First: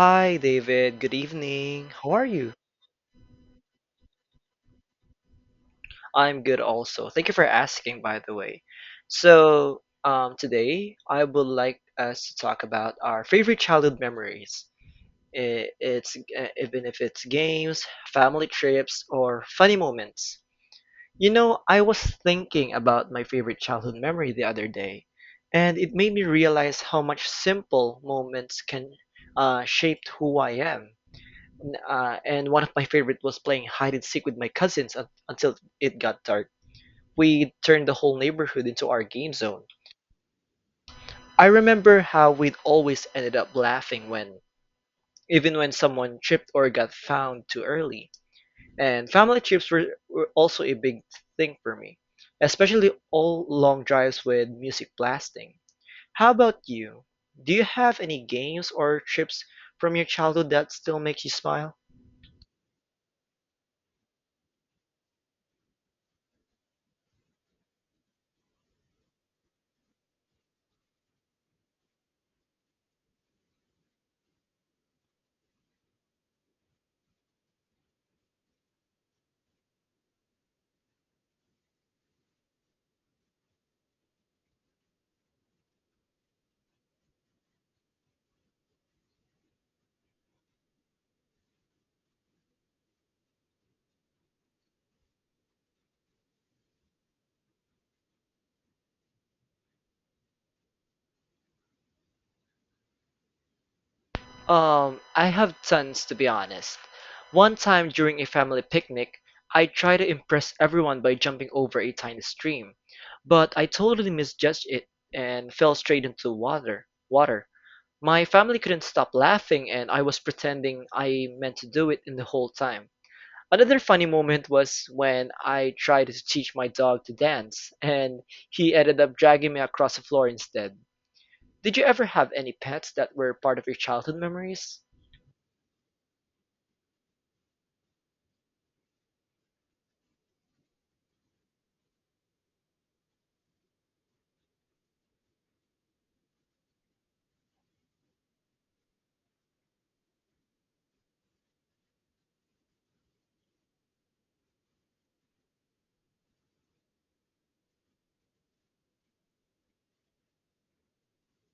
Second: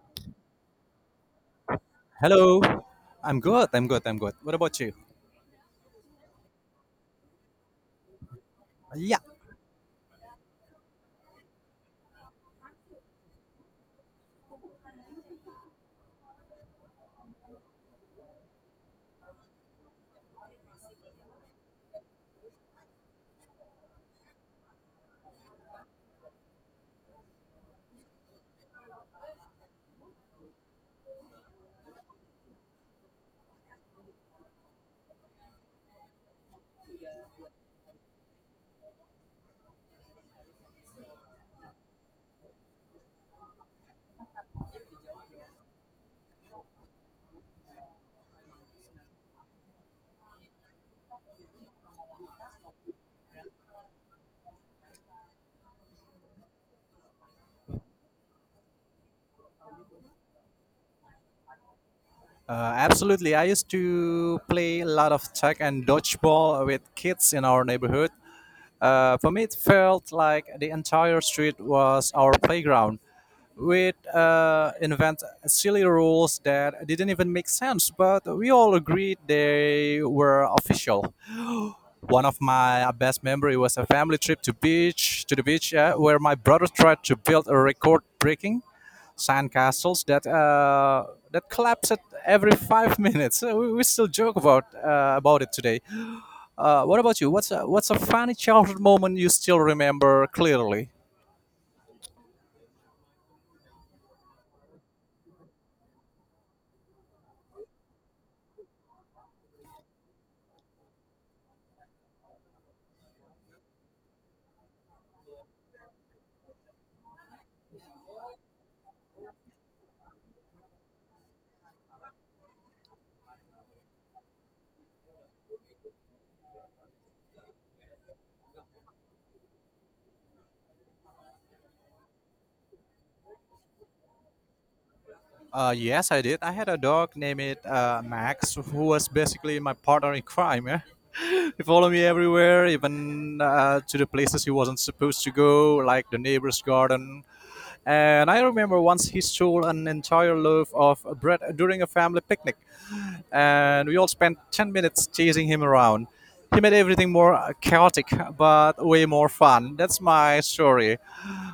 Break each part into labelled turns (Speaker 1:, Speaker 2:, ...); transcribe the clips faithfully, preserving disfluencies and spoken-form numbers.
Speaker 1: Hi, David. Good evening. How are you?
Speaker 2: Hello. I'm good. I'm good. I'm good. What about you?
Speaker 1: I'm good also. Thank you for asking, by the way.
Speaker 2: Yeah,
Speaker 1: So, um, today I would like us to talk about our favorite childhood memories. I- It's uh, even if it's games, family trips, or funny moments. You know, I was thinking about my favorite childhood memory the other day, and it made me realize how much simple moments can uh, shape who I am. N- Uh, and one of my favorite was playing hide and seek with my cousins un- until it got dark. We turned the whole neighborhood into our game zone. I remember how we'd always ended up laughing when, even when someone tripped or got found too early. And family trips were, were also a big thing for me, especially all long drives with music blasting. How about you? Do you have any games or trips from your childhood that still makes you smile?
Speaker 2: uh, Absolutely. I used to play a lot of tag and dodgeball with kids in our neighborhood. Uh, for me, it felt like the entire street was our playground. We'd uh, invent silly rules that didn't even make sense, but we all agreed they were official. One of my best memory was a family trip to beach to the beach, yeah, where my brother tried to build a record-breaking sandcastles that uh, that collapse at every five minutes. Uh, We, we still joke about uh, about it today. Uh, what about you? What's a, what's a funny childhood moment you still remember clearly?
Speaker 1: Um, I have tons to be honest. One time during a family picnic, I tried to impress everyone by jumping over a tiny stream, but I totally misjudged it and fell straight into water. Water. My family couldn't stop laughing and I was pretending I meant to do it in the whole time. Another funny moment was when I tried to teach my dog to dance and he ended up dragging me across the floor instead. Did you ever have any pets that were part of your childhood memories?
Speaker 2: Uh, yes, I did. I had a dog named uh, Max, who was basically my partner in crime. Yeah? He followed me everywhere, even uh, to the places he wasn't supposed to go, like the neighbor's garden. And I remember once he stole an entire loaf of bread during a family picnic, and we all spent ten minutes chasing him around. He made everything more chaotic, but way more fun. That's my story.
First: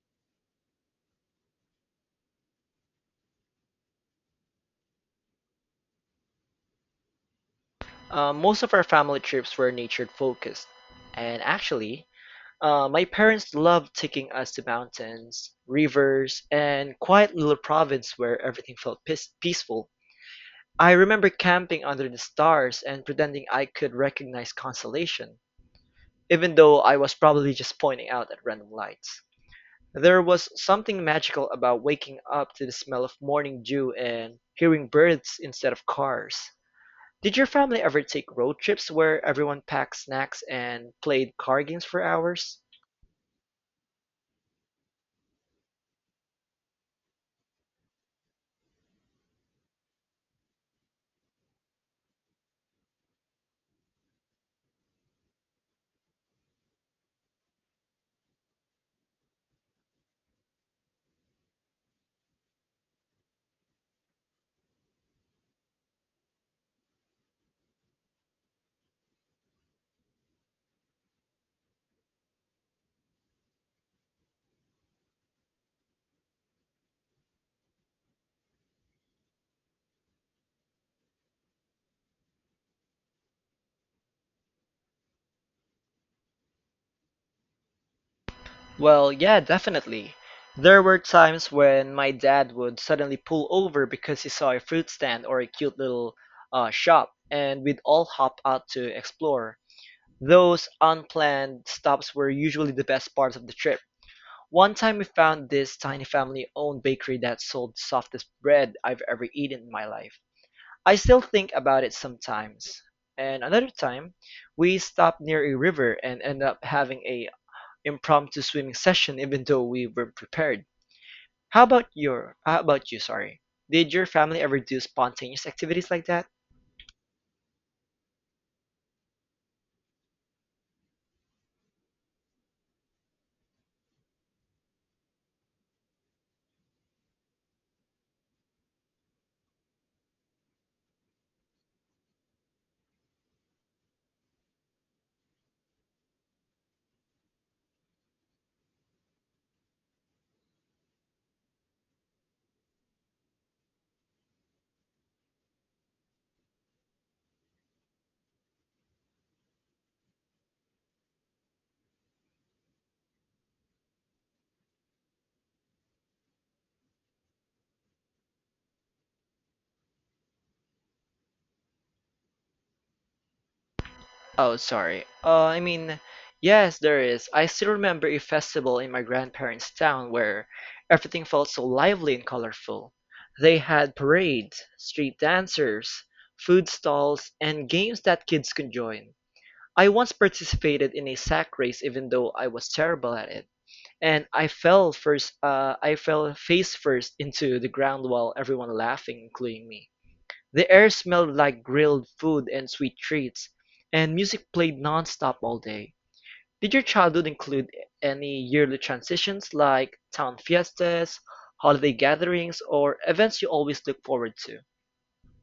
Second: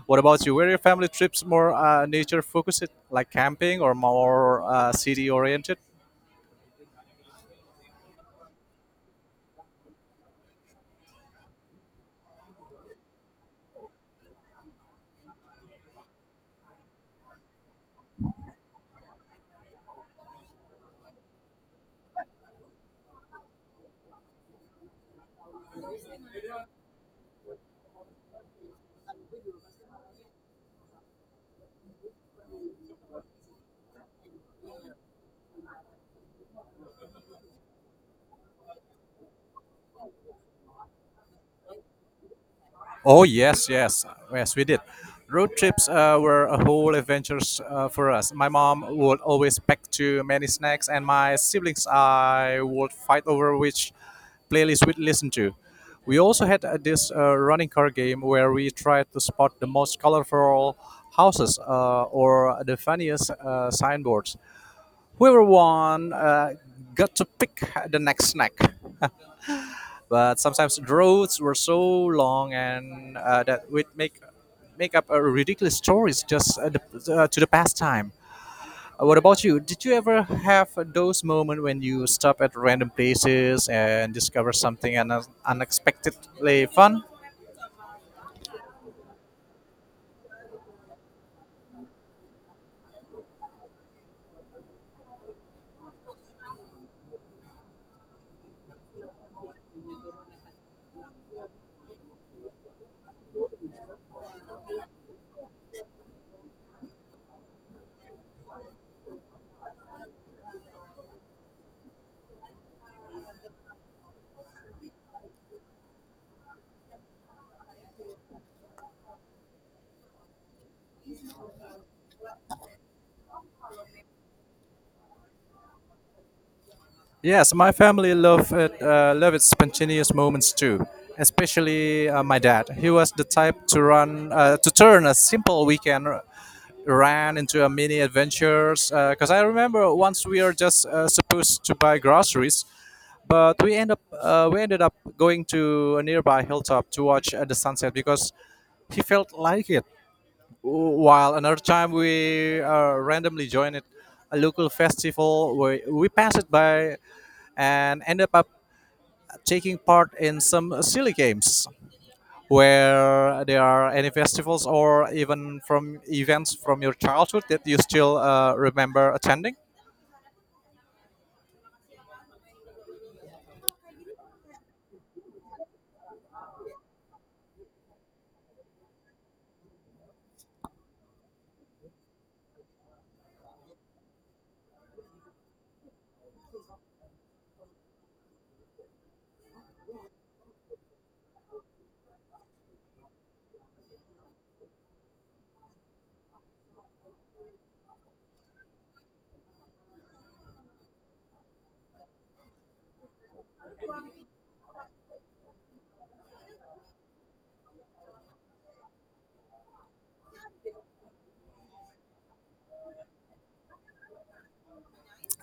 Speaker 2: What about you? Were your family trips more uh, nature focused, like camping, or more uh, city oriented?
Speaker 1: Um, most of our family trips were nature focused, and actually, uh, my parents loved taking us to mountains, rivers, and quiet little province where everything felt peace- peaceful. I remember camping under the stars and pretending I could recognize constellation, even though I was probably just pointing out at random lights. There was something magical about waking up to the smell of morning dew and hearing birds instead of cars. Did your family ever take road trips where everyone packed snacks and played card games for hours?
Speaker 2: Oh yes, yes, yes, we did. Road trips uh, were a whole adventure uh, for us. My mom would always pack too many snacks, and my siblings I would fight over which playlist we'd listen to. We also had uh, this uh, running car game where we tried to spot the most colorful houses uh, or the funniest uh, signboards. Whoever won uh, got to pick the next snack, but sometimes the roads were so long and uh, that would make make up a ridiculous stories just uh, the, uh, to the pastime. Uh, what about you? Did you ever have those moments when you stop at random places and discover something un- unexpectedly fun?
Speaker 1: Well, yeah, definitely. There were times when my dad would suddenly pull over because he saw a fruit stand or a cute little uh, shop, and we'd all hop out to explore. Those unplanned stops were usually the best parts of the trip. One time we found this tiny family owned bakery that sold the softest bread I've ever eaten in my life. I still think about it sometimes. And another time, we stopped near a river and ended up having a impromptu swimming session even though we weren't prepared. How about your how about you, sorry? Did your family ever do spontaneous activities like that?
Speaker 2: Yes, my family love it. Uh, love its spontaneous moments too. Especially uh, my dad. He was the type to run uh, to turn a simple weekend ran into a mini adventures because I remember once we were just uh, supposed to buy groceries, but we end up uh, we ended up going to a nearby hilltop to watch uh, the sunset because he felt like it. While another time we uh, randomly joined it a local festival where we passed it by and ended up taking part in some silly games. Where there are any festivals or even from events from your childhood that you still uh, remember attending?
Speaker 1: Oh, sorry. Uh, I mean, yes, there is. I still remember a festival in my grandparents' town where everything felt so lively and colorful. They had parades, street dancers, food stalls, and games that kids could join. I once participated in a sack race even though I was terrible at it, and I fell first uh, I fell face first into the ground while everyone laughing including me. The air smelled like grilled food and sweet treats, and music played non-stop all day. Did your childhood include any yearly transitions like town fiestas, holiday gatherings, or events you always look forward to?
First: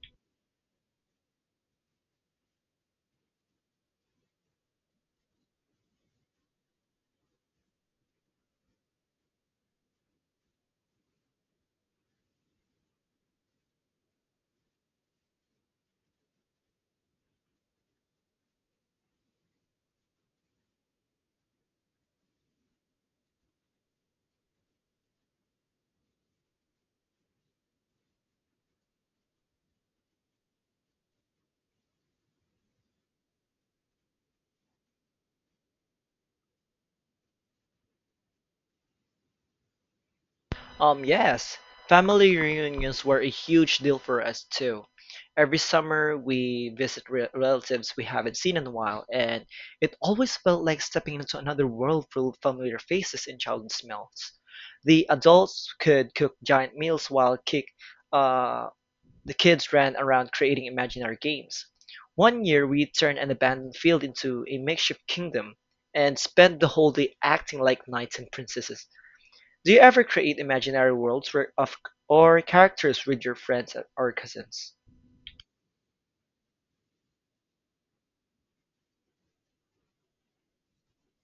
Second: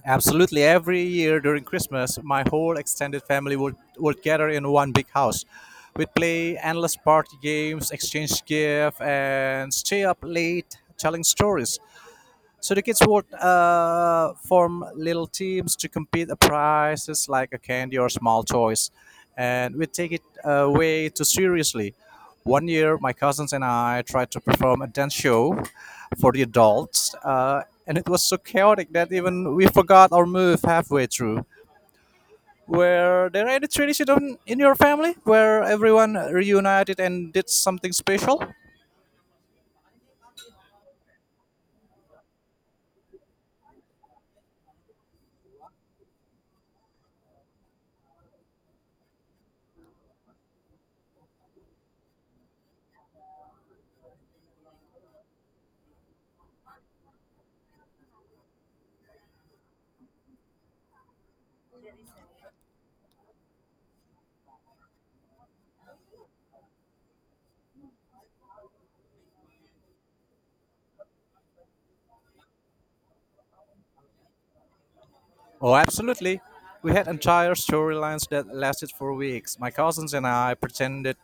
Speaker 2: Absolutely. Every year during Christmas, my whole extended family would, would gather in one big house. We'd play endless party games, exchange gifts, and stay up late telling stories. So the kids would uh, form little teams to compete at prizes like a candy or small toys, and we take it uh, way too seriously. One year, my cousins and I tried to perform a dance show for the adults, uh, and it was so chaotic that even we forgot our move halfway through. Were there any tradition on- in your family where everyone reunited and did something special?
Speaker 1: Um, yes, family reunions were a huge deal for us too. Every summer we visit re- relatives we haven't seen in a while, and it always felt like stepping into another world full of familiar faces and childhood smells. The adults could cook giant meals while kick, uh, the kids ran around creating imaginary games. One year we turned an abandoned field into a makeshift kingdom and spent the whole day acting like knights and princesses. Do you ever create imaginary worlds where of or characters with your friends or cousins?
Speaker 2: Oh, absolutely. We had entire storylines that lasted for weeks. My cousins and I pretended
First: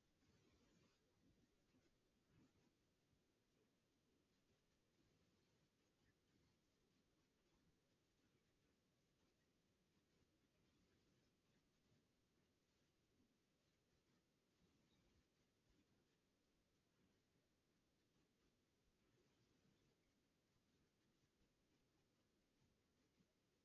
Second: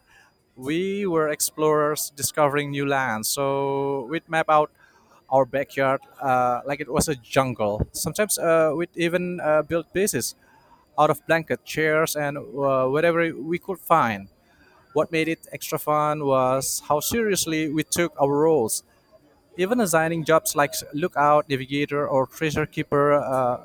Speaker 2: we were explorers discovering new lands. So we'd map out our backyard uh, like it was a jungle. Sometimes uh, we'd even uh, build bases out of blanket, chairs, and uh, whatever we could find. What made it extra fun was how seriously we took our roles. Even assigning jobs like lookout, navigator, or treasure keeper, uh,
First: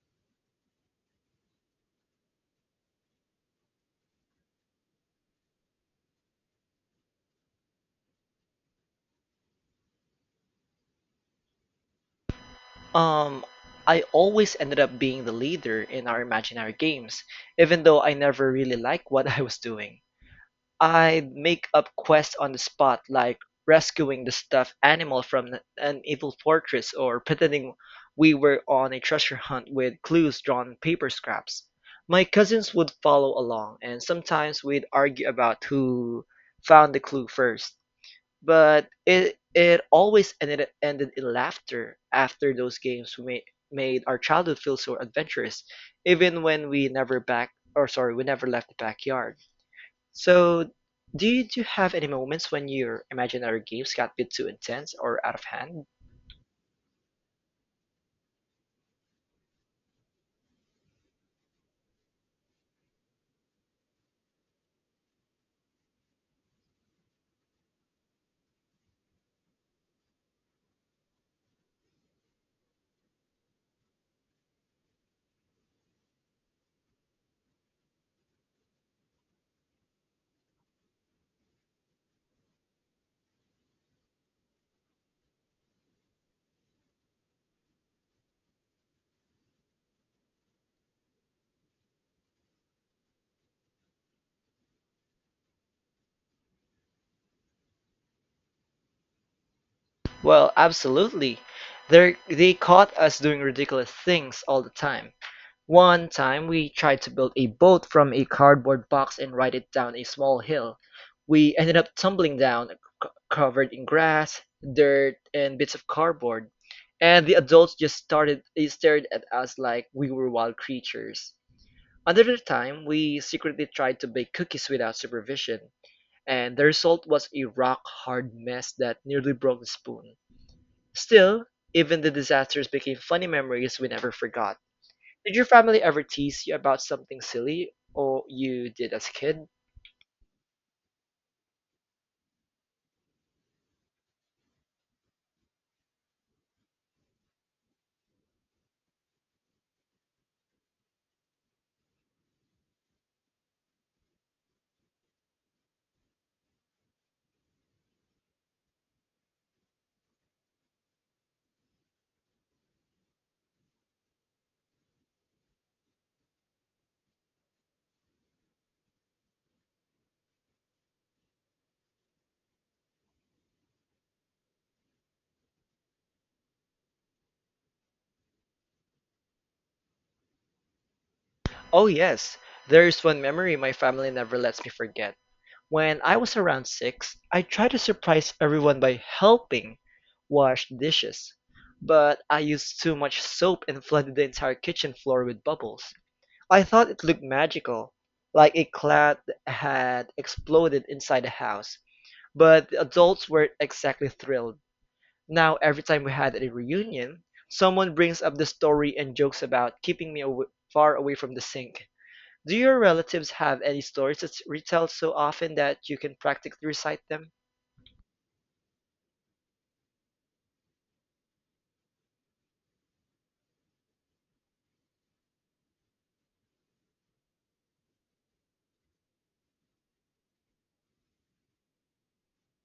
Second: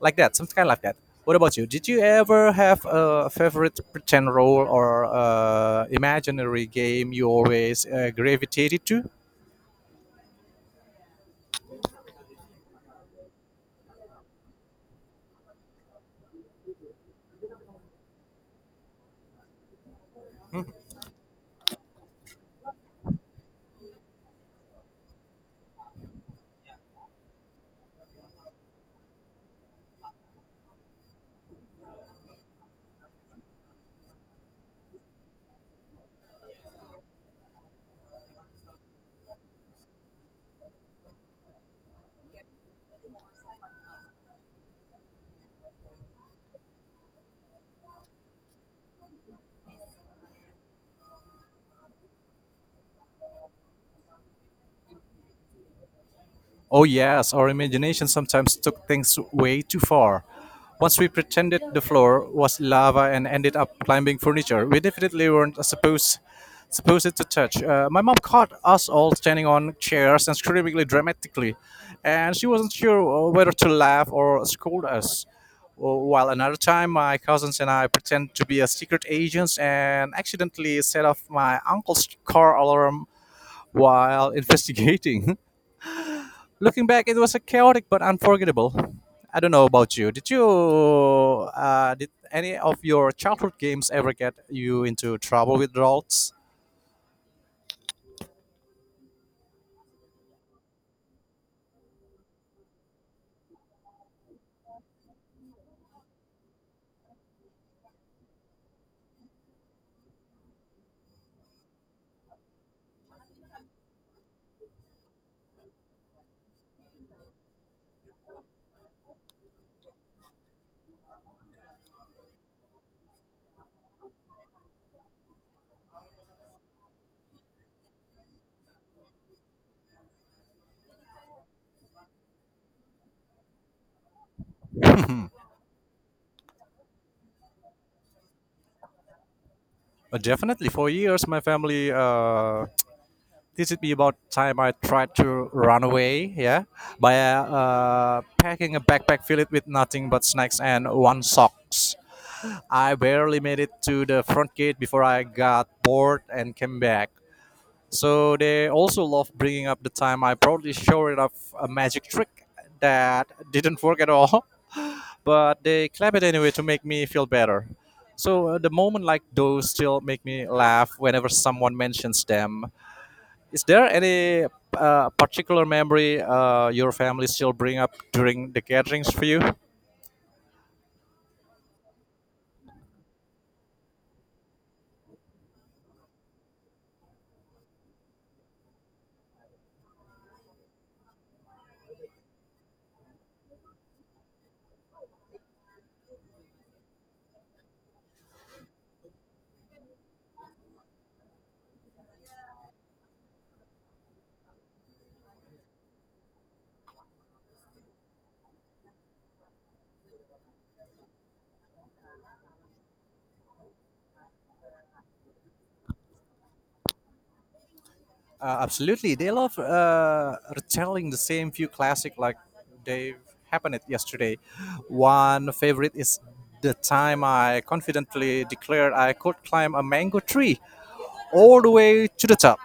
Speaker 2: like that, something kind like that. What about you? Did you ever have a favorite pretend role or uh, imaginary game you always uh, gravitated to?
Speaker 1: Um, I always ended up being the leader in our imaginary games, even though I never really liked what I was doing. I'd make up quests on the spot, like rescuing the stuffed animal from an evil fortress or pretending we were on a treasure hunt with clues drawn on paper scraps. My cousins would follow along, and sometimes we'd argue about who found the clue first. But it it always ended ended in laughter after those games made made our childhood feel so adventurous, even when we never back or sorry, we never left the backyard. So do you, do you have any moments when your imaginary games got a bit too intense or out of hand?
Speaker 2: Oh, yes, our imagination sometimes took things way too far. Once we pretended the floor was lava and ended up climbing furniture we definitely weren't supposed, supposed to touch. Uh, my mom caught us all standing on chairs and screaming dramatically, and she wasn't sure uh, whether to laugh or scold us. Uh, While another time, my cousins and I pretend to be a secret agents and accidentally set off my uncle's car alarm while investigating. Looking back, it was a chaotic but unforgettable. I don't know about you. Did you uh, did any of your childhood games ever get you into trouble with adults?
Speaker 1: Well, absolutely. They're, they caught us doing ridiculous things all the time. One time we tried to build a boat from a cardboard box and ride it down a small hill. We ended up tumbling down, c- covered in grass, dirt, and bits of cardboard. And the adults just started they stared at us like we were wild creatures. Another time, we secretly tried to bake cookies without supervision, and the result was a rock hard mess that nearly broke the spoon. Still, even the disasters became funny memories we never forgot. Did your family ever tease you about something silly or you did as a kid?
Speaker 2: Uh, definitely. For years, my family uh, teased me about time I tried to run away. Yeah, by uh, packing a backpack filled with nothing but snacks and one socks. I barely made it to the front gate before I got bored and came back. So they also love bringing up the time I proudly showed off a magic trick that didn't work at all, but they clap it anyway to make me feel better. So uh, the moment like those still make me laugh whenever someone mentions them. Is there any uh, particular memory uh, your family still bring up during the gatherings for you?
Speaker 1: Oh yes, there is one memory my family never lets me forget. When I was around six, I tried to surprise everyone by helping wash dishes, but I used too much soap and flooded the entire kitchen floor with bubbles. I thought it looked magical, like a cloud had exploded inside the house, but the adults weren't exactly thrilled. Now, every time we had a reunion, someone brings up the story and jokes about keeping me aw- far away from the sink. Do your relatives have any stories that retell so often that you can practically recite them?
Speaker 2: Uh, absolutely, they love uh, retelling the same few classic like they happened it yesterday. One favorite is the time I confidently declared I could climb a mango tree all the way to the top,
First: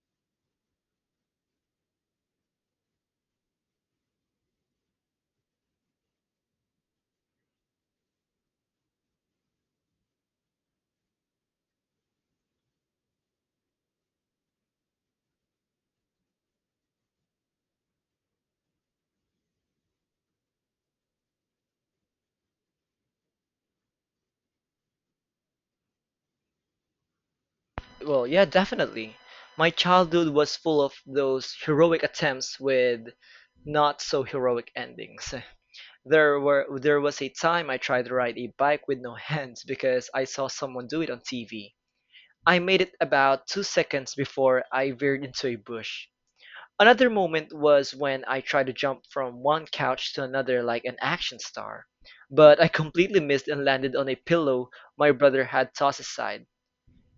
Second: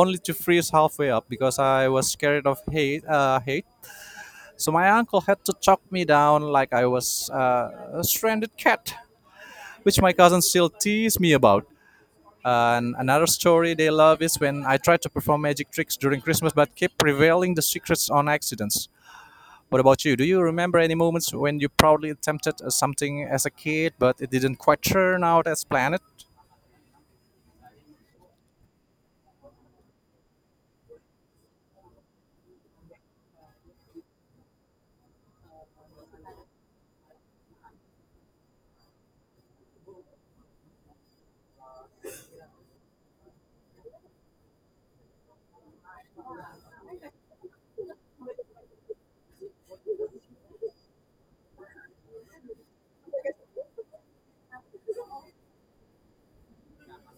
Speaker 2: only to freeze halfway up because I was scared of hate. Uh, hate. So my uncle had to chop me down like I was uh, a stranded cat, which my cousin still tease me about. And another story they love is when I tried to perform magic tricks during Christmas but kept revealing the secrets on accidents. What about you? Do you remember any moments when you proudly attempted uh, something as a kid but it didn't quite turn out as planned?
Speaker 1: Well, yeah, definitely. My childhood was full of those heroic attempts with not so heroic endings. There were there was a time I tried to ride a bike with no hands because I saw someone do it on T V. I made it about two seconds before I veered into a bush. Another moment was when I tried to jump from one couch to another like an action star, but I completely missed and landed on a pillow my brother had tossed aside.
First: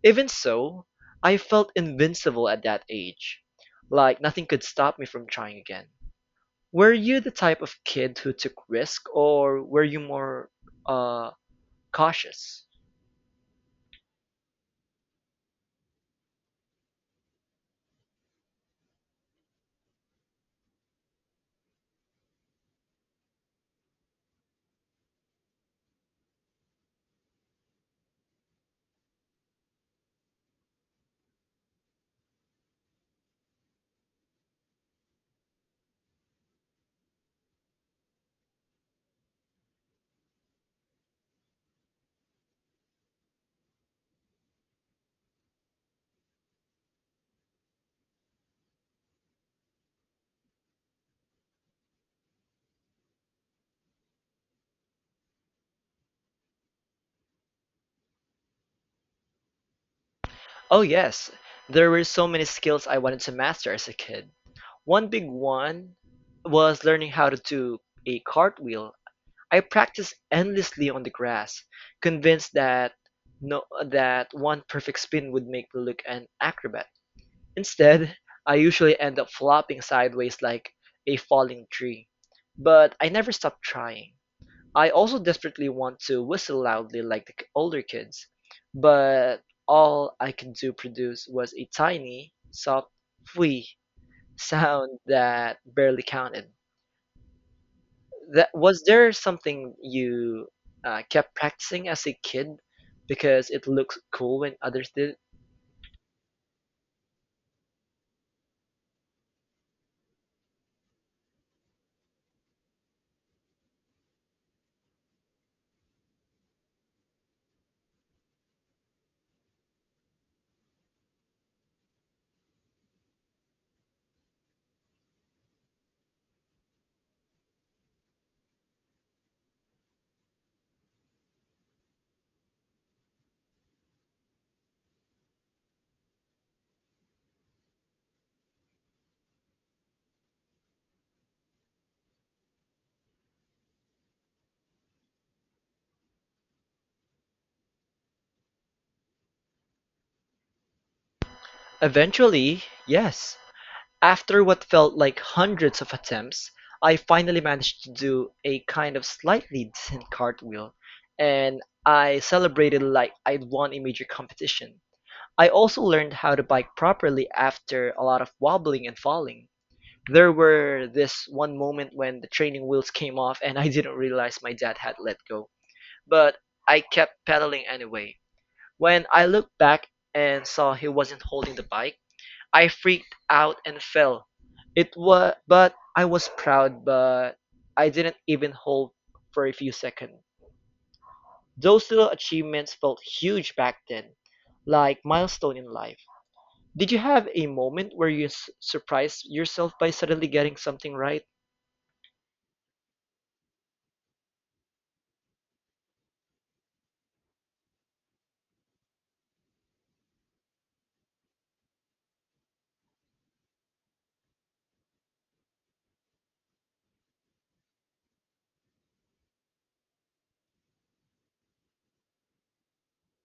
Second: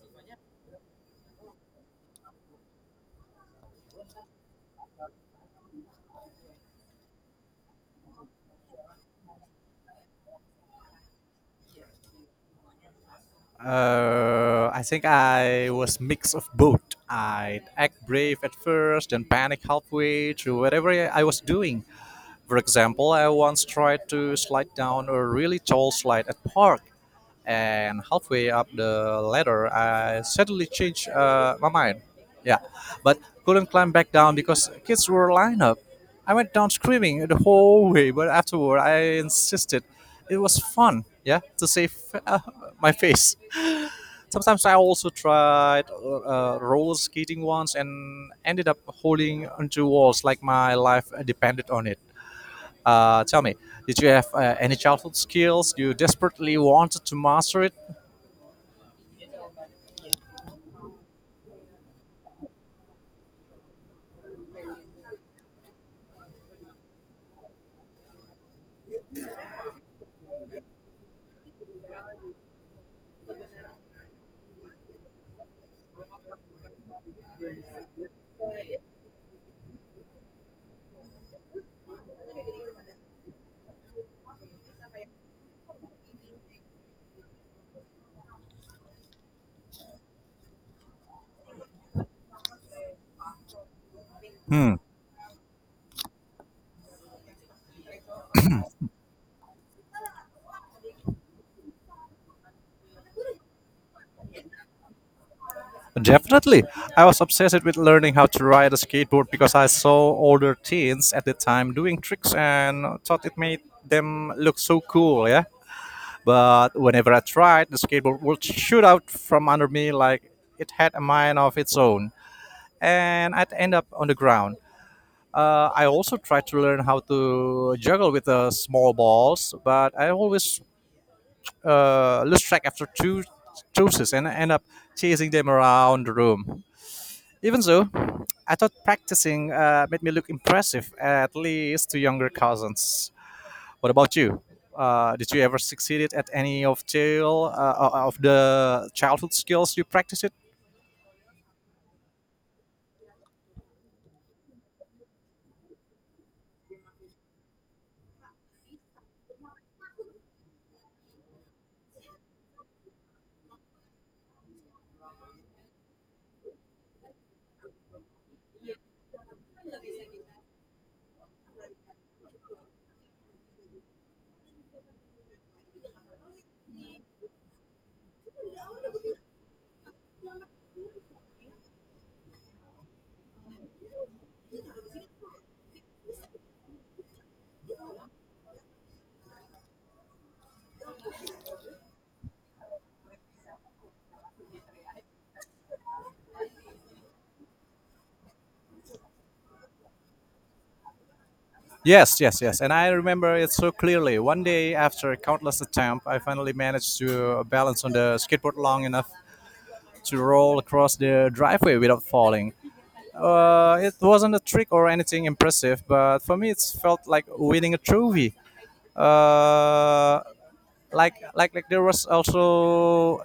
Speaker 1: Even so, I felt invincible at that age, like nothing could stop me from trying again. Were you the type of kid who took risk, or were you more uh, cautious?
Speaker 2: Uh, I think I was mix of both. I'd act brave at first, then panic halfway through whatever I was doing. For example, I once tried to slide down a really tall slide at park, and halfway up the ladder, I suddenly changed uh, my mind. Yeah, but couldn't climb back down because kids were lined up. I went down screaming the whole way, but afterward, I insisted it was fun. Yeah, to save uh, my face. Sometimes I also tried uh, roller skating once and ended up holding onto walls like my life depended on it. Uh, tell me, did you have uh, any childhood skills you desperately wanted to master it?
Speaker 1: Oh yes, there were so many skills I wanted to master as a kid. One big one was learning how to do a cartwheel. I practiced endlessly on the grass, convinced that no that one perfect spin would make me look an acrobat. Instead, I usually end up flopping sideways like a falling tree. But I never stopped trying. I also desperately want to whistle loudly like the k- older kids, but all I could do produce was a tiny, soft "fwee"
Speaker 2: Hmm.
Speaker 1: sound that barely counted. That was there something you uh, kept practicing as a kid because it looks cool when others did?
Speaker 2: Definitely. I was obsessed with learning how to ride a skateboard because I saw older teens at the time doing tricks and thought it made them look so cool, yeah? But whenever I tried, the skateboard would shoot out from under me like it had a mind of its own, and I'd end up on the ground. Uh, I also tried to learn how to juggle with uh, small balls, but I always uh, lose track after two choices and end up chasing them around the room. Even so, I thought practicing uh, made me look impressive, at least to younger cousins. What about you? Uh, did you ever succeeded at any of jail uh, uh, of the childhood skills you practiced? It?
Speaker 1: Eventually, yes. After what felt like hundreds of attempts, I finally managed to do a kind of slightly decent cartwheel, and I celebrated like I'd won a major competition. I also learned how to bike properly after a lot of wobbling and falling. There were this one moment when the training wheels came off and I didn't realize my dad had let go, but I kept pedaling anyway. When I looked back and saw he wasn't holding the bike, I freaked out and fell. It was, but I was proud, but I didn't even hold for a few seconds. Those little achievements felt huge back then, like milestone in life. Did you have a moment where you s- surprised yourself by suddenly getting something right?
Speaker 2: Yes, yes, yes. And I remember it so clearly. One day after countless attempts, I finally managed to balance on the skateboard long enough to roll across the driveway without falling. Uh, it wasn't a trick or anything impressive, but for me, it felt like winning a trophy. Uh, like like like there was also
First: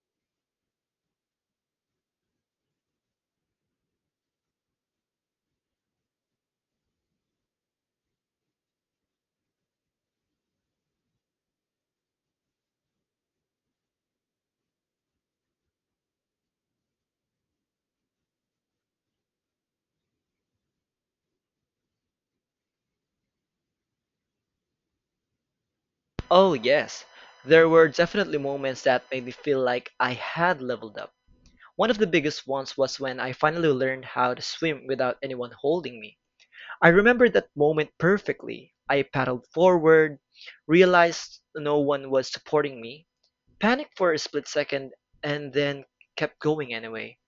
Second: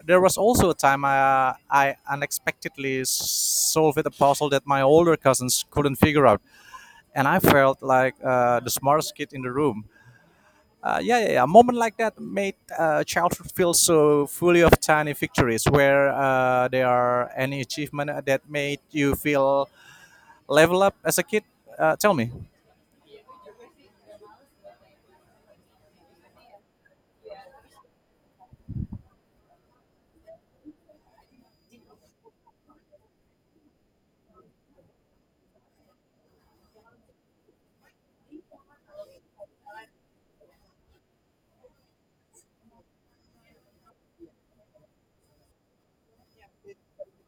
Speaker 2: there was also a time I uh, I unexpectedly solved a puzzle that my older cousins couldn't figure out, and I felt like uh, the smartest kid in the room. Uh, yeah, yeah, yeah. A moment like that made uh, childhood feel so fully of tiny victories. Where uh, there are any achievement that made you feel level up as a kid? Uh, tell me.
Speaker 1: Oh, yes. There were definitely moments that made me feel like I had leveled up. One of the biggest ones was when I finally learned how to swim without anyone holding me. I remember that moment perfectly. I paddled forward, realized no one was supporting me, panicked for a split second, and then kept going anyway.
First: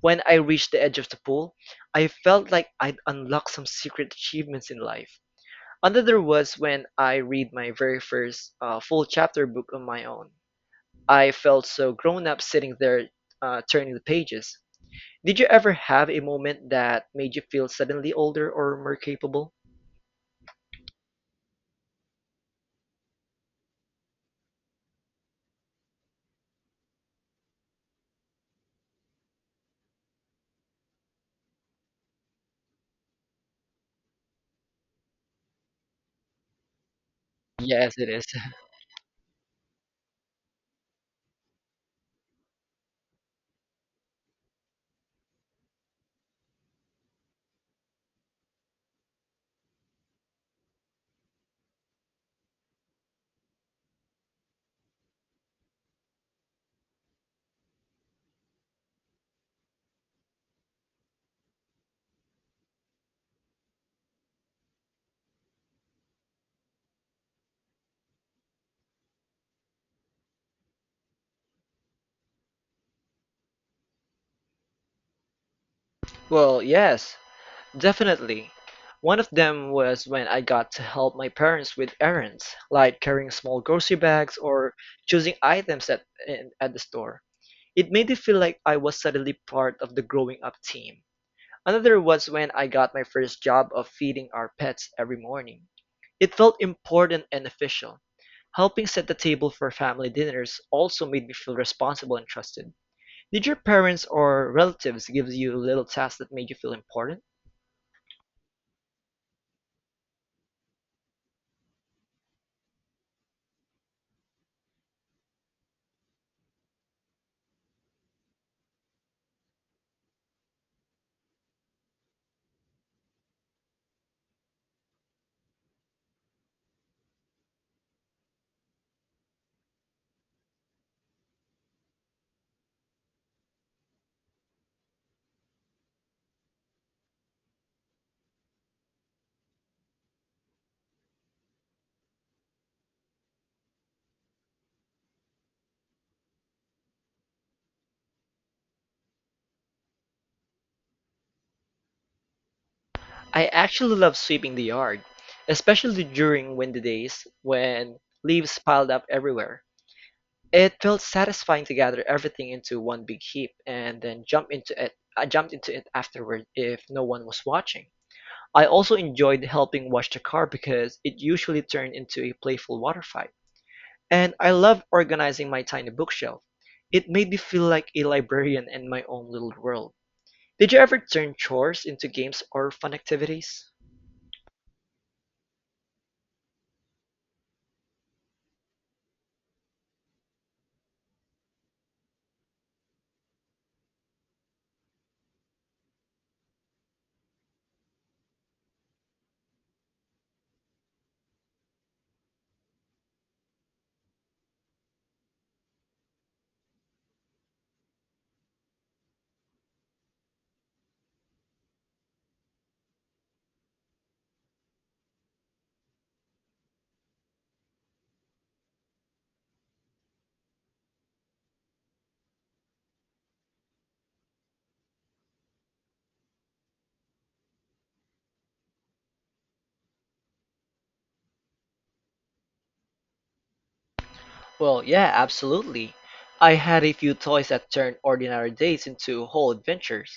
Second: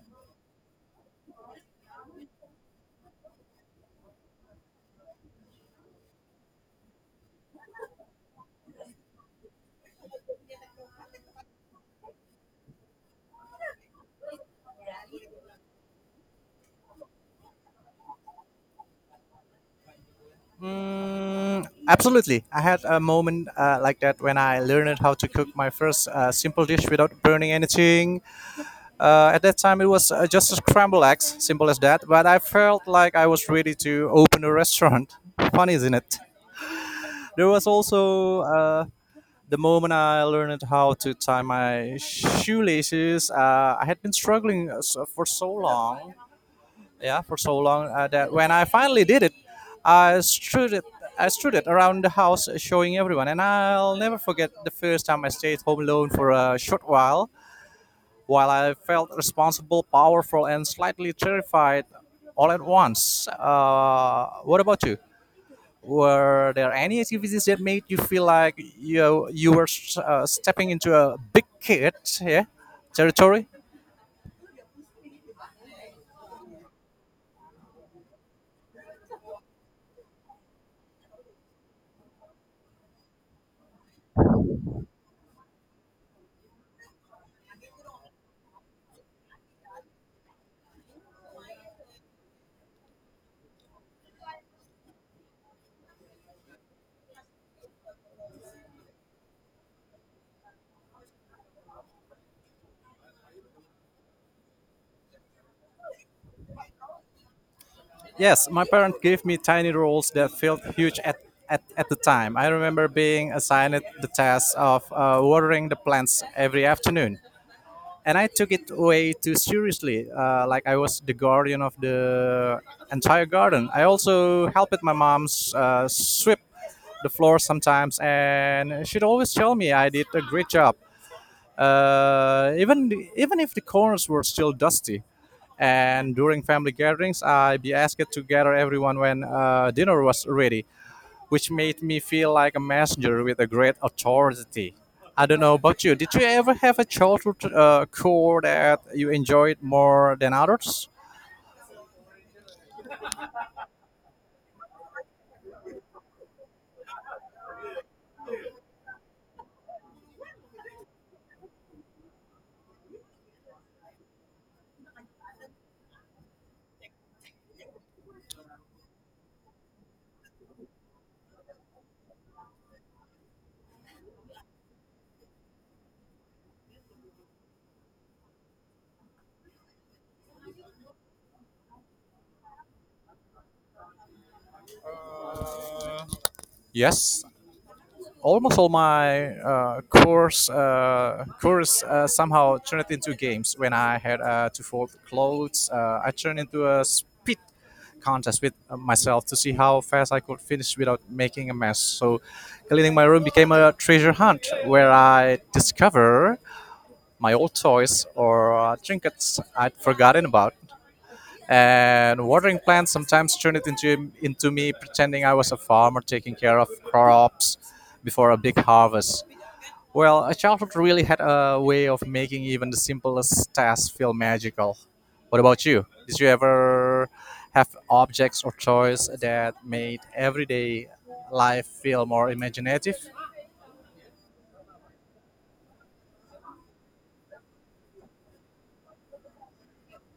Speaker 1: When I reached the edge of the pool, I felt like I'd unlocked some secret achievements in life. Another was when I read my very first uh, full chapter book on my own. I felt so grown up sitting there uh, turning the pages. Did you ever have a moment that made you feel suddenly older or more capable?
Speaker 2: Mm, absolutely. I had a moment uh, like that when I learned how to cook my first uh, simple dish without burning anything. Uh, at that time, it was uh, just a scrambled eggs, simple as that. But I felt like I was ready to open a restaurant. Fun, isn't it? There was
Speaker 1: Yes, it is.
Speaker 2: also uh, the moment I learned how to tie my shoelaces. Uh, I had been struggling uh, so- for so long, yeah for so long uh, that when I finally did it, I strewed it, I strewed it around the house uh, showing everyone, and I'll never forget the first time I stayed home alone for a short while. While I felt responsible, powerful, and slightly terrified all at once. Uh, what about you? Were there any activities that made you feel like you you were uh, stepping into a big kid, yeah, territory?
Speaker 1: Well, yes, definitely. One of them was when I got to help my parents with errands, like carrying small grocery bags or choosing items at, in- at the store. It made me feel like I was suddenly part of the growing up team. Another was when I got my first job of feeding our pets every morning. It felt important and official. Helping set the table for family dinners also made me feel responsible and trusted. Did your parents or relatives give you little tasks that made you feel important?
Speaker 2: Yes, my parents gave me tiny roles that felt huge at, at, at the time. I remember being assigned the task of uh, watering the plants every afternoon. And I took it way too seriously, uh, like I was the guardian of the entire garden. I also helped my mom uh, sweep the floor sometimes, and she'd always tell me I did a great job. Uh, even even if the corners were still dusty, and during family gatherings, I'd be asked to gather everyone when uh, dinner was ready, which made me feel like a messenger with a great authority. I don't know about you. Did you ever have a childhood uh, core that you enjoyed more than others?
Speaker 1: I actually love sweeping the yard, especially during windy days when leaves piled up everywhere. It felt satisfying to gather everything into one big heap and then jump into it. I jumped into it afterward if no one was watching. I also enjoyed helping wash the car because it usually turned into a playful water fight. And I loved organizing my tiny bookshelf. It made me feel like a librarian in my own little world. Did you ever turn chores into games or fun activities?
Speaker 2: Yes, almost all my uh, course uh, course uh, somehow turned into games. When I had uh, to fold clothes, uh, I turned into a speed contest with uh, myself to see how fast I could finish without making a mess. So, cleaning my room became a treasure hunt where I discover my old toys or uh, trinkets I'd forgotten about, and watering plants sometimes turned it into into me pretending I was a farmer taking care of crops before a big harvest. Well, a childhood really had a way of making even the simplest tasks feel magical. What about you? Did you ever have objects or toys that made everyday life feel more imaginative?
Speaker 1: Well, yeah, absolutely. I had a few toys that turned ordinary days into whole adventures.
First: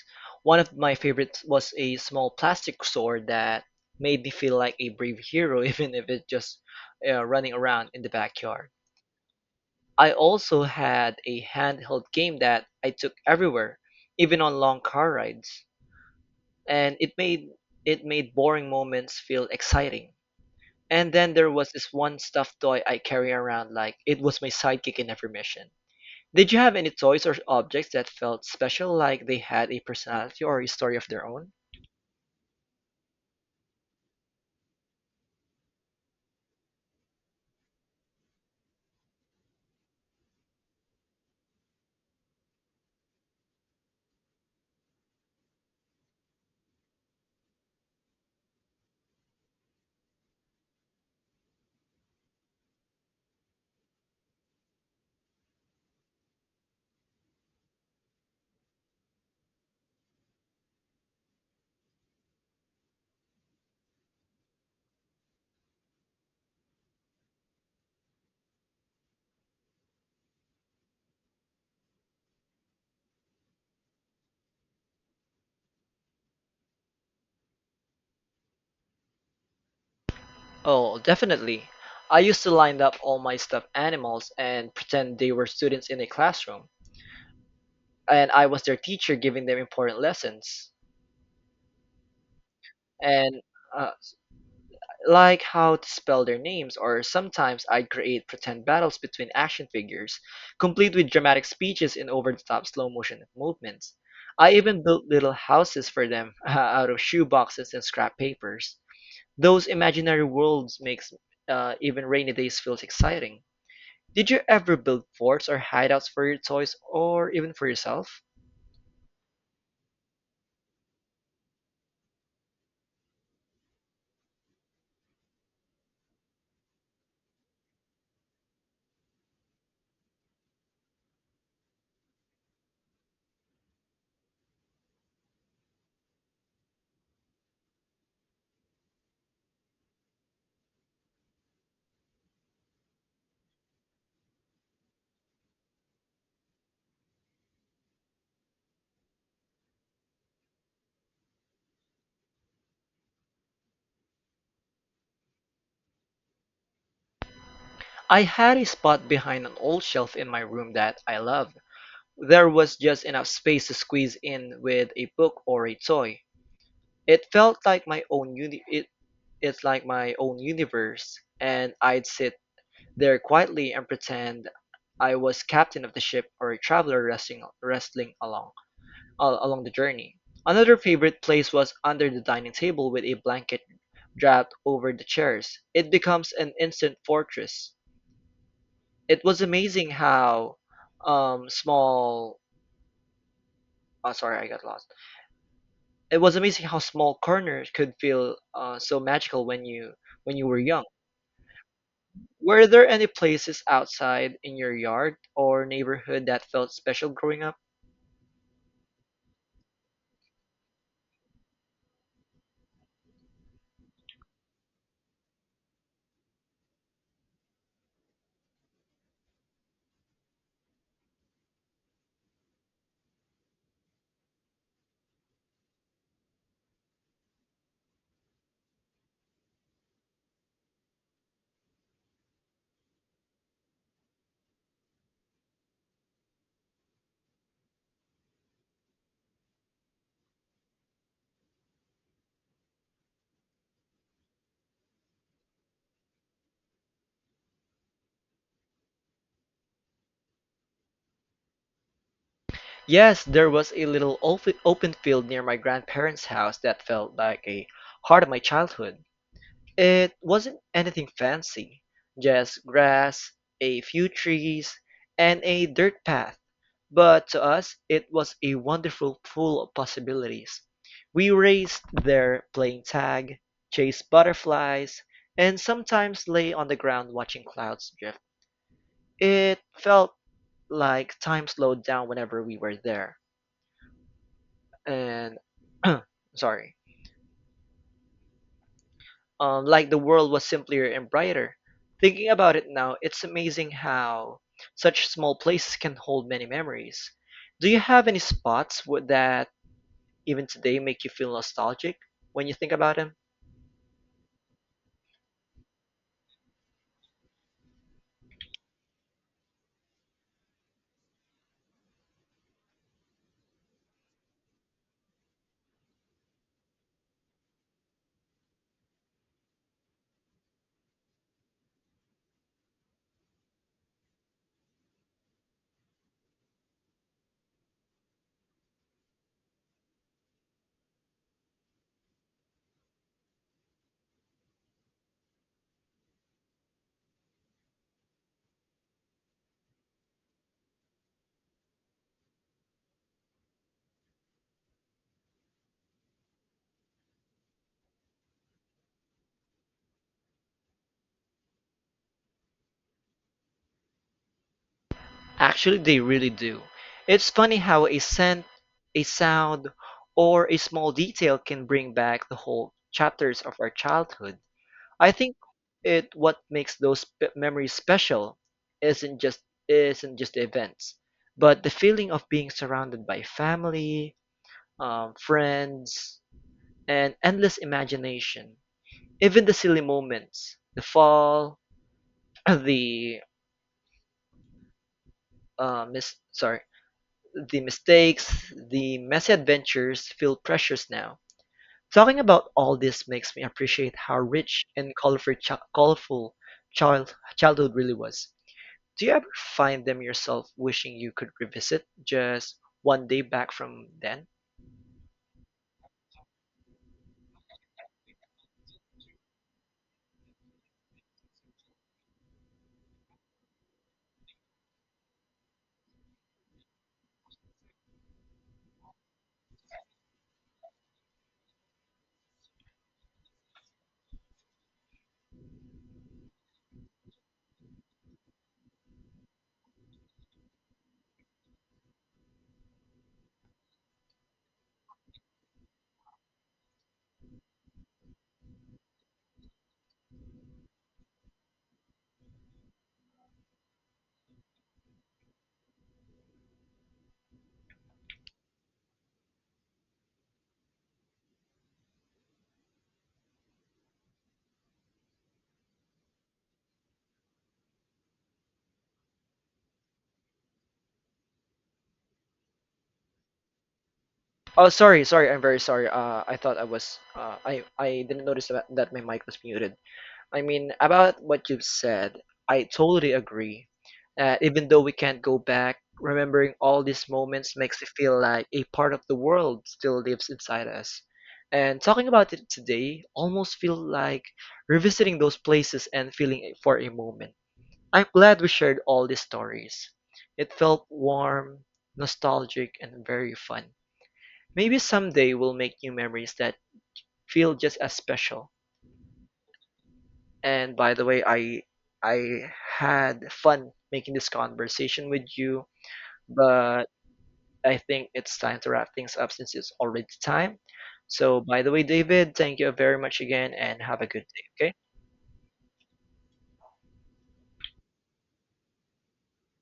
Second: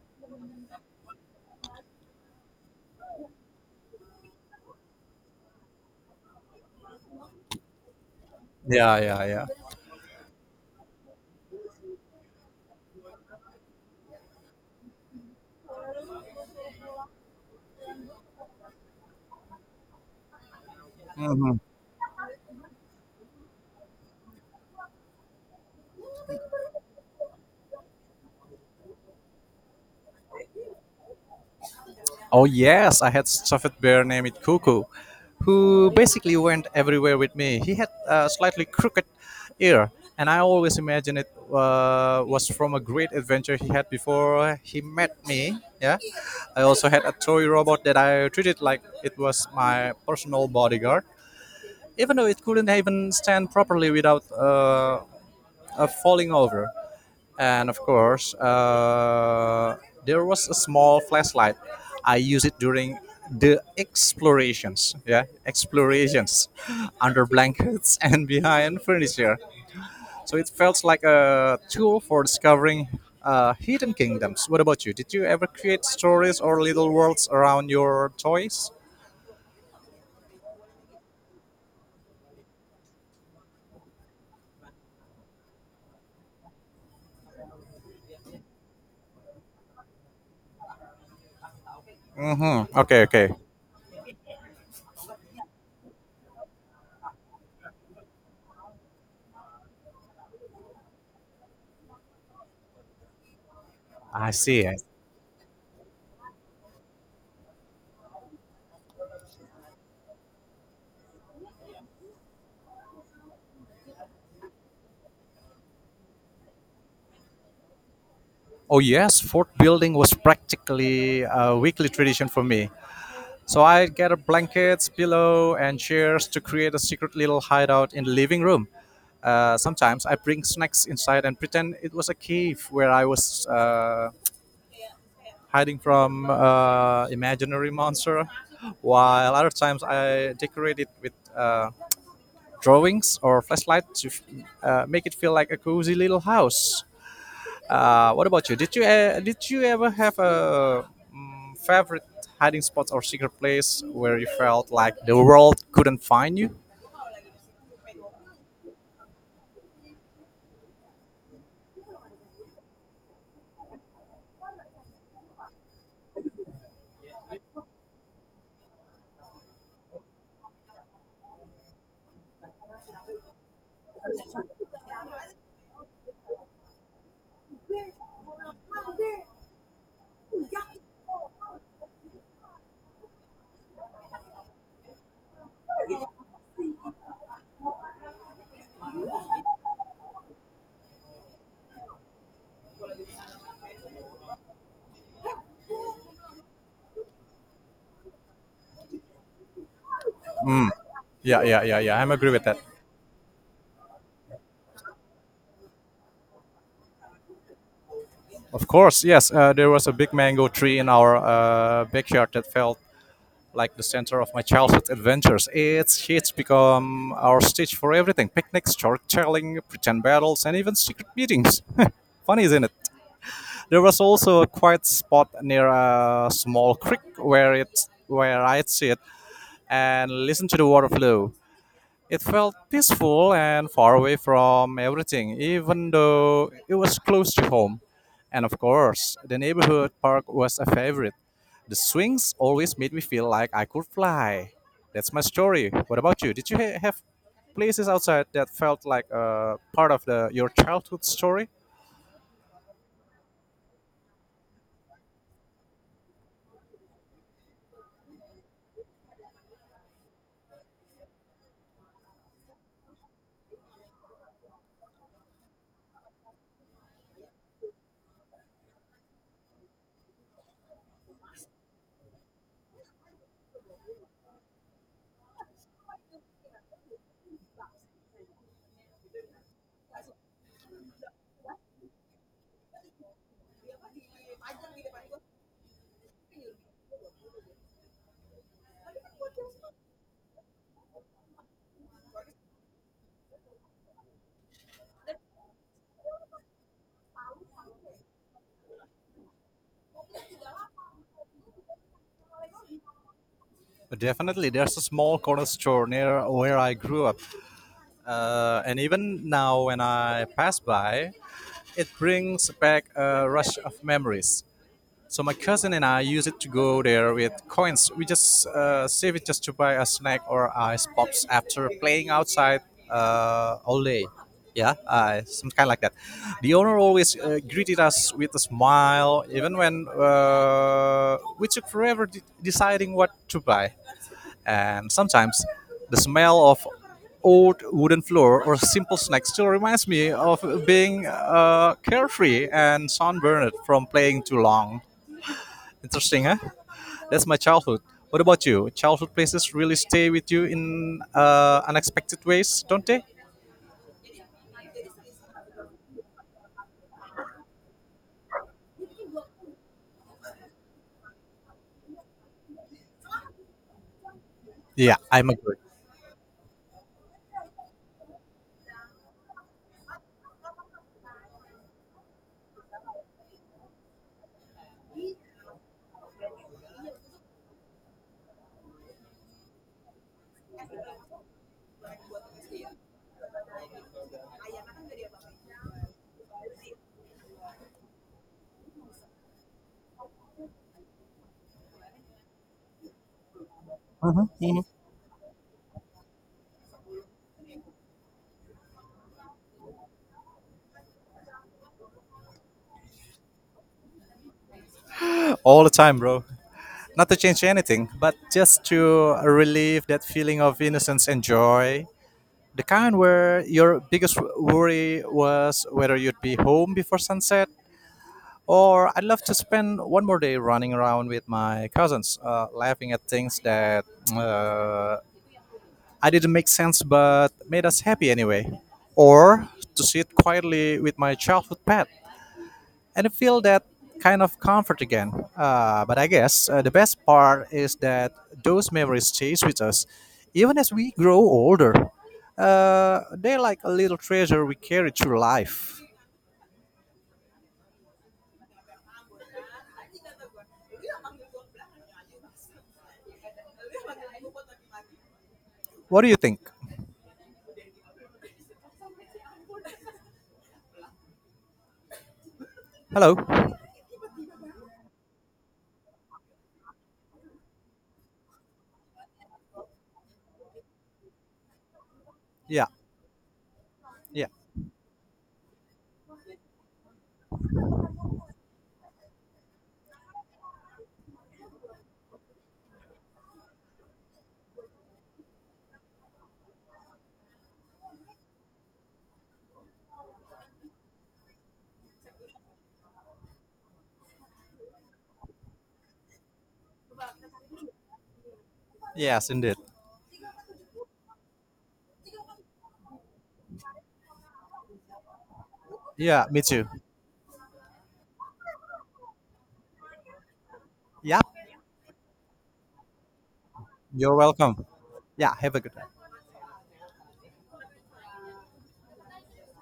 Speaker 1: One of my favorites was a small plastic sword that made me feel like a brave hero, even if it's just uh, running around in the backyard.
Speaker 2: Yeah, yeah,
Speaker 1: I also had a handheld game that I took everywhere, even on long car rides, and it made it made boring moments feel exciting. And then there
Speaker 2: yeah.
Speaker 1: was this one stuffed toy I carry around like it was my sidekick in every mission. Did you have any toys or objects that felt special like they had a personality or a story of their own?
Speaker 2: Oh yes, I had stuffed bear named Cuckoo, who basically went everywhere with me. He had a slightly crooked ear, and I always imagined it uh, was from a great adventure he had before he met me. Yeah, I also had a toy robot that I treated like it was my personal bodyguard, even though it couldn't even stand properly without uh, uh, falling over, and of course uh, there was a small flashlight I used it during the explorations, yeah, explorations under blankets and behind furniture, so it felt like a tool for discovering uh, hidden kingdoms. What about you? Did you ever create stories or little worlds around your toys?
Speaker 1: Oh, definitely. I used to line up all my stuffed animals and pretend they were students in a classroom, and I was their teacher giving them important lessons.
Speaker 2: Mm-hmm. Okay, okay.
Speaker 1: And uh, like how to spell their names, or sometimes I'd create pretend battles between action figures, complete with dramatic speeches and over the top slow motion movements.
Speaker 2: I
Speaker 1: I
Speaker 2: see. I-
Speaker 1: even built little houses for them out of shoe boxes and scrap papers. Those imaginary worlds makes uh, even rainy days feels exciting. Did you ever build forts or hideouts for your toys or even for yourself?
Speaker 2: Oh yes, fort building was practically a weekly tradition for me. So I gather blankets, pillow, and chairs to create a secret little hideout in the living room. Uh, sometimes I bring snacks inside and pretend it was a cave where I was uh, hiding from uh, imaginary monster. While other times I decorate it with uh, drawings or flashlight to uh, make it feel like a cozy little house. Uh, what about you? Did you uh, did you ever have a mm, favorite hiding spot or secret place where you felt like the world couldn't find you?
Speaker 1: I had a spot behind an old shelf in my room that I loved. There was just enough space to squeeze in with a book or a toy. It felt like my own uni- it, it's like my own universe, and I'd sit there quietly and pretend I was captain of the ship or a traveler wrestling wrestling along al- along the journey. Another favorite place was under the dining table with a blanket draped over the chairs. It becomes an instant fortress. It was amazing how um small. Oh, sorry, I got lost. It was amazing how small corners could feel uh, so magical when you when you were young.
Speaker 2: Yeah, yeah, yeah, yeah. I'm agree with that.
Speaker 1: Were there any places outside in your yard or neighborhood that felt special growing up?
Speaker 2: Of course, yes. Uh, there was a big mango tree in our uh, backyard that felt like the center of my childhood adventures. Its shades become our stage for everything: picnics, short telling, pretend battles, and even secret meetings. Funny, isn't it? There was also a quiet spot near a small creek where it where I'd sit and listen to the water flow. It felt peaceful and far away from everything, even though it was close to home. And of course, the neighborhood park was a favorite. The swings always made me feel like I could fly. That's my story. What about you? Did you ha- have places outside that felt like a part of the your childhood story?
Speaker 1: Yes, there was a little open open field near my grandparents' house that felt like a heart of my childhood. It wasn't anything fancy, just grass, a few trees, and a dirt path. But to us, it was a wonderful pool of possibilities. We raced there playing tag, chased butterflies, and sometimes lay on the ground watching clouds drift. It felt like time slowed down whenever we were there. And sorry, um, like the world was simpler and brighter. Thinking about it now, it's amazing how such small places can hold many memories. Do you have any spots wo- that even today make you feel nostalgic when you think about them?
Speaker 2: Definitely, there's a small corner store near where I grew up, uh, and even now when I pass by, it brings back a rush of memories. So my cousin and I used it to go there with coins. We just uh, save it just to buy a snack or ice pops after playing outside uh, all day. Yeah, uh, some kind like that. The owner always uh, greeted us with a smile, even when uh, we took forever de- deciding what to buy. And sometimes the smell of old wooden floor or simple snack still reminds me of being uh, carefree and sunburned from playing too long. Interesting, huh? That's my childhood. What about you? Childhood places really stay with you in uh, unexpected ways, don't they?
Speaker 1: Actually, they really do. It's funny how a scent, a sound, or a small detail can bring back the whole chapters of our childhood.
Speaker 2: Yeah,
Speaker 1: I
Speaker 2: I'm
Speaker 1: think
Speaker 2: agree.
Speaker 1: it what makes those p- memories special isn't just isn't just the events, but the feeling of being surrounded by family, um, friends, and endless imagination. Even the silly moments, the fall, the uh, mis- sorry, the mistakes, the messy adventures feel precious now. Talking about all this makes me appreciate how rich and colorful, chi- colorful child- childhood really was. Do you ever find them yourself wishing you could revisit just one day back from then?
Speaker 2: All the time, bro. Not to change anything, but just to relieve that feeling of innocence and joy. The kind where your biggest worry was whether you'd be home before sunset, or I'd love to spend one more day running around with my cousins, uh, laughing at things that uh, I didn't make sense but made us happy anyway, or to sit quietly with my childhood pet and I feel that kind of comfort again. Uh, but I guess uh, the best part is that those memories stay with us, even as we grow older. Uh, they're like a little treasure we carry through life. What do you think? Hello.
Speaker 1: Oh, sorry, sorry. I'm very sorry. Uh, I thought I was. Uh, I I didn't notice that, that my mic was muted. I mean, about what you've said, I
Speaker 2: Yeah.
Speaker 1: totally agree.
Speaker 2: Yeah.
Speaker 1: Uh, even though we can't go back, remembering all these moments makes me feel like a part of the world still lives inside us. And talking about it today almost feels like revisiting those places and feeling it for a moment. I'm glad we shared all these stories. It felt warm, nostalgic, and very fun. Maybe someday we'll make new memories that feel just as special.
Speaker 2: Yes, indeed.
Speaker 1: And by the way, I I had fun making this conversation with you,
Speaker 2: Yeah. Me too.
Speaker 1: but I think it's time to wrap things up since it's already time.
Speaker 2: Yeah.
Speaker 1: So by the way, David, thank you very much again and have a
Speaker 2: You're
Speaker 1: good day,
Speaker 2: welcome.
Speaker 1: okay?
Speaker 2: Yeah. Have a good day.